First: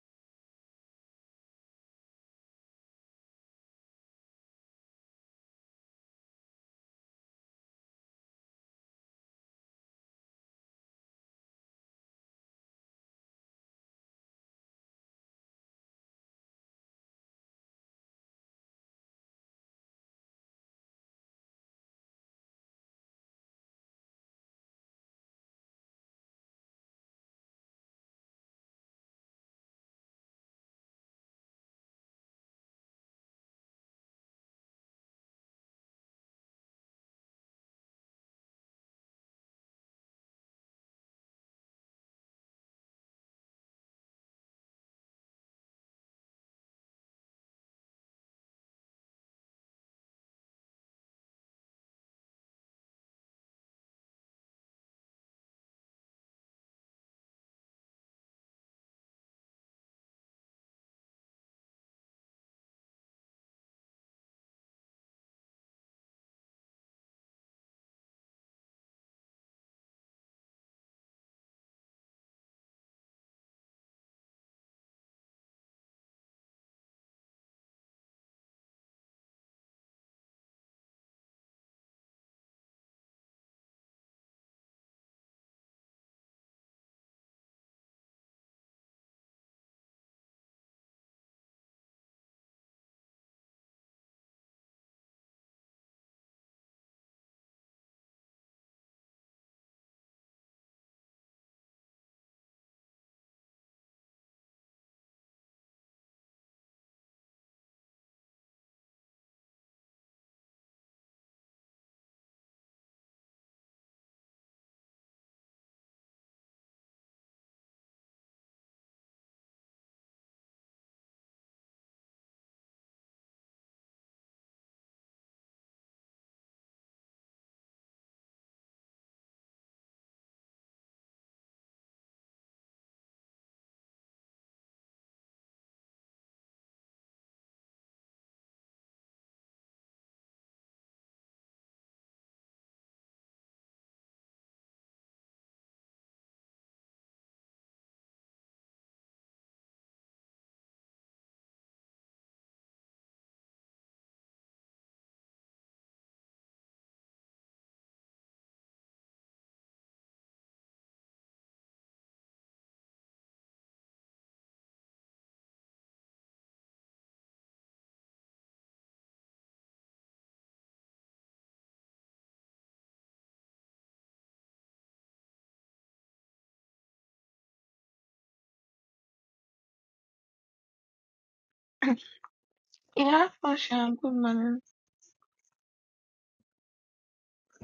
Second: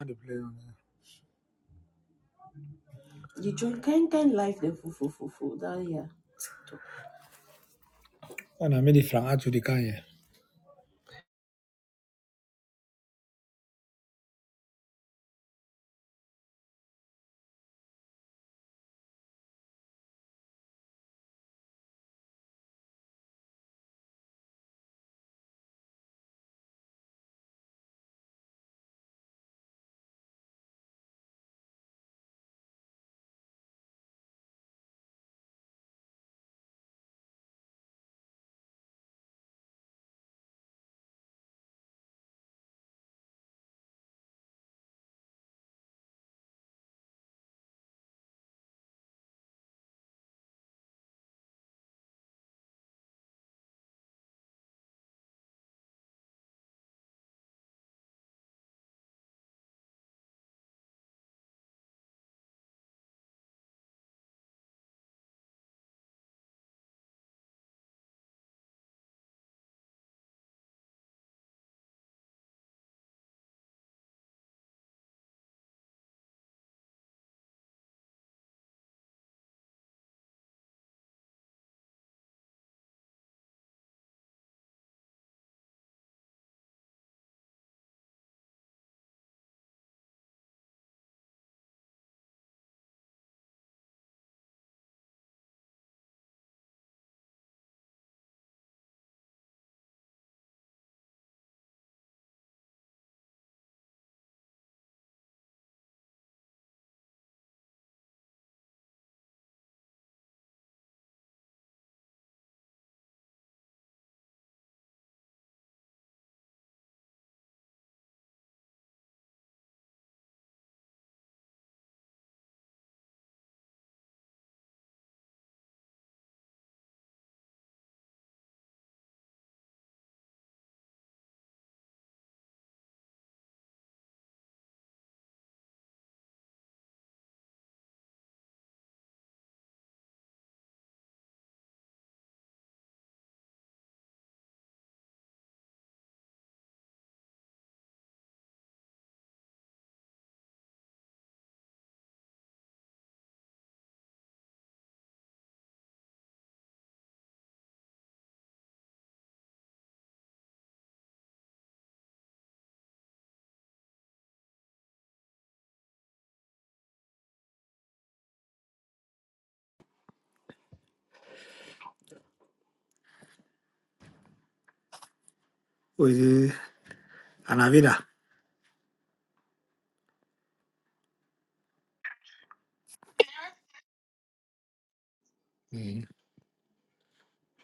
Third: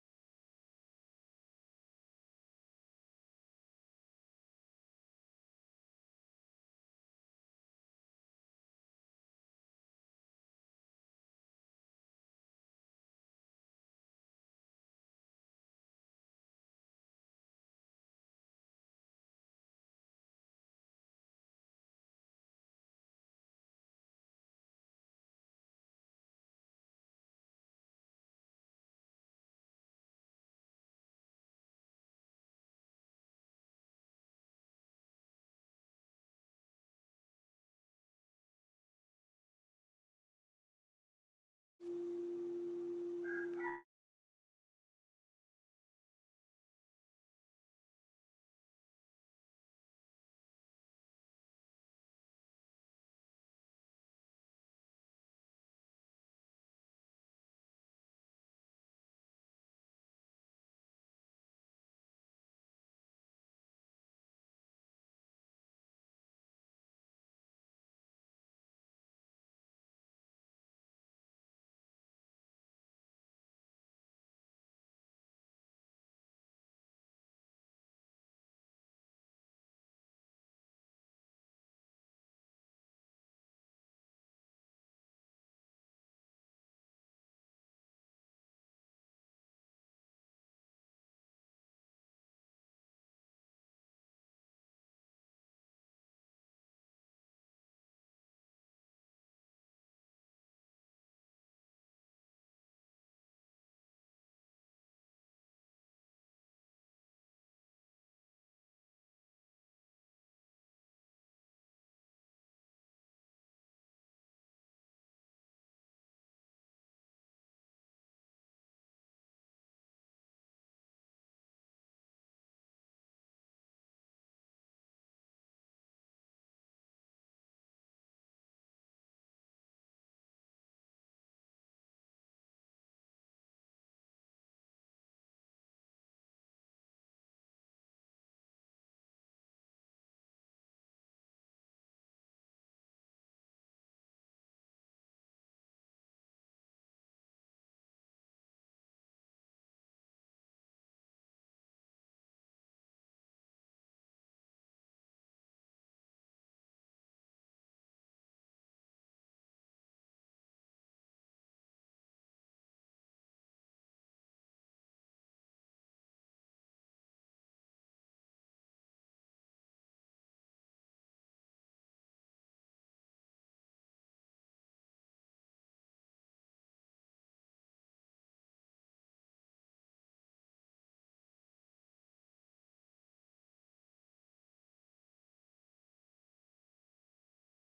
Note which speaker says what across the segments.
Speaker 1: How to play on there. You kind kind life the full full full full that yeah. And I made it from out to the can here. Oh, is it Anavida?
Speaker 2: Yeah, Fashion, and good morning.
Speaker 1: Mm.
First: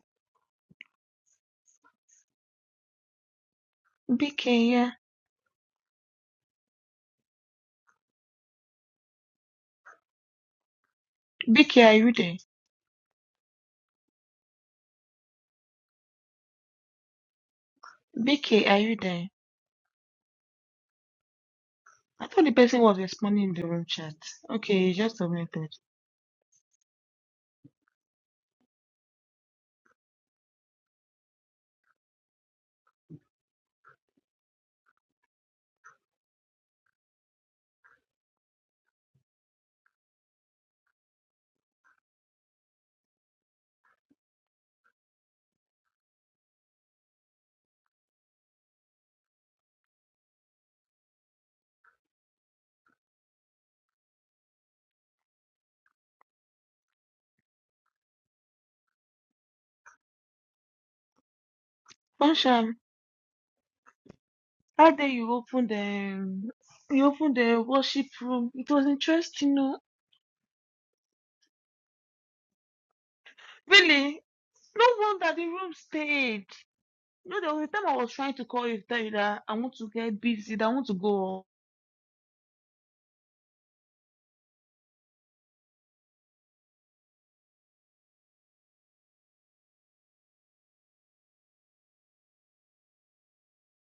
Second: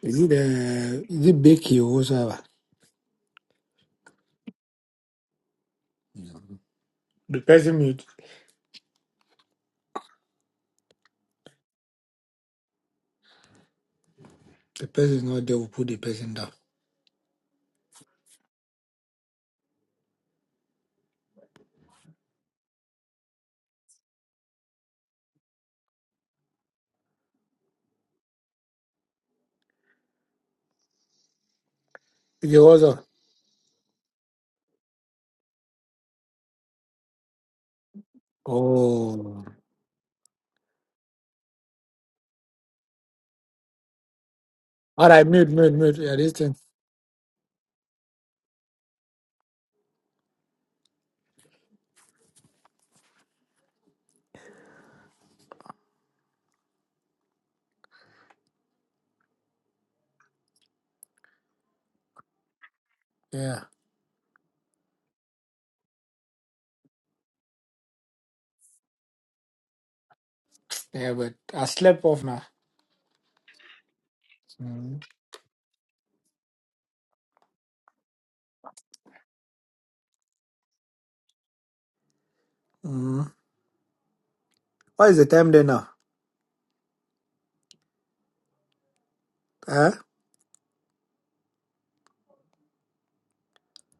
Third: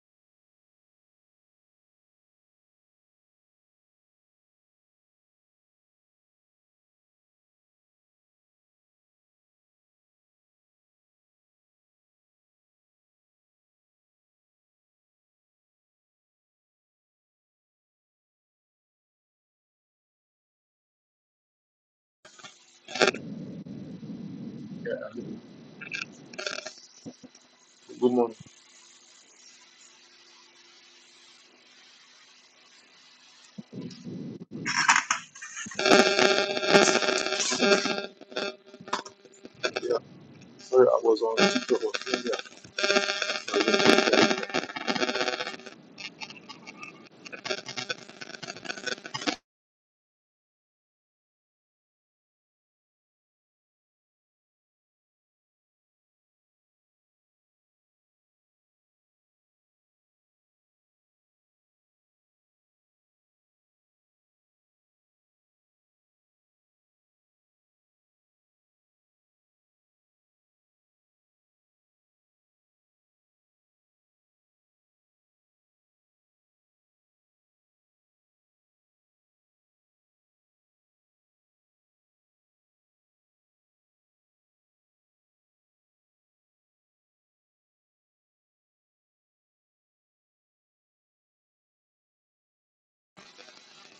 Speaker 1: Is it the is it Becky or whatever?
Speaker 2: BK, yeah.
Speaker 1: Mm. The person mute.
Speaker 2: BK, are you there?
Speaker 1: The person is not there will put the person down.
Speaker 2: BK, are you there? I thought the person was responding in the room chat. Okay, you just submitted.
Speaker 3: Good morning.
Speaker 1: Is it up? Oh.
Speaker 3: Yeah, sorry, I was on TikTok on Friday.
Speaker 1: All right, mute, mute, mute. Yeah, this thing.
Speaker 2: Fashion,
Speaker 1: Yeah.
Speaker 2: how dare you open the you open the worship room? It was interesting, no?
Speaker 1: Yeah, but I slept off now.
Speaker 2: Really? No
Speaker 1: Mm.
Speaker 2: wonder the room stayed. You know, there was a time I was trying to call you, tell you that I want to get busy, that I want to go
Speaker 1: Mm. What is the time there now? Huh?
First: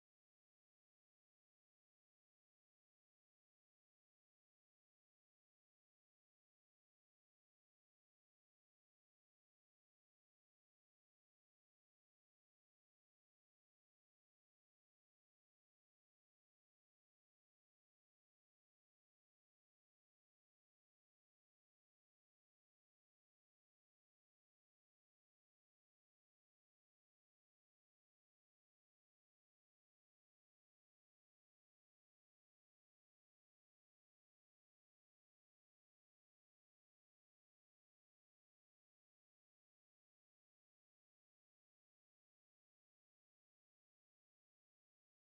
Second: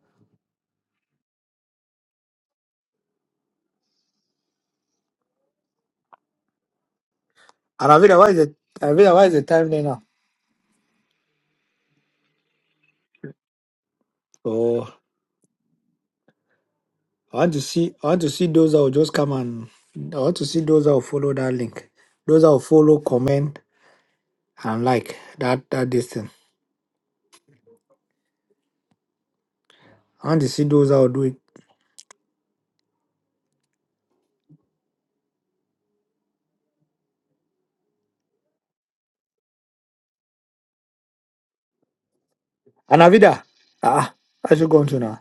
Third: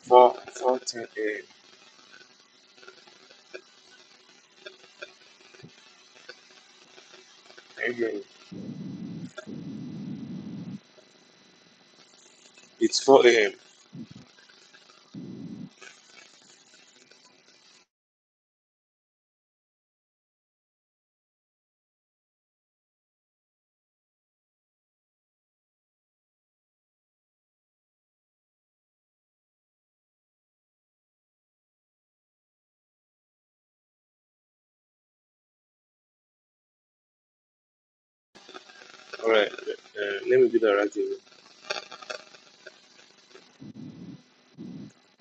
Speaker 3: 4, four ten a.m. Hey,
Speaker 1: Anavida,
Speaker 3: hey.
Speaker 1: what is the Anavida, what is the time there now?
Speaker 3: It's 4 a.m.
Speaker 1: Oh. I want to see. I want to see those that will just come and. I want to see those that will follow that link. Those that will follow, comment, and like that that this thing. I want to see those that will do it.
Speaker 3: All right, uh, let me do that right away.
Speaker 1: And Avida, ah, ah, I should go on to now.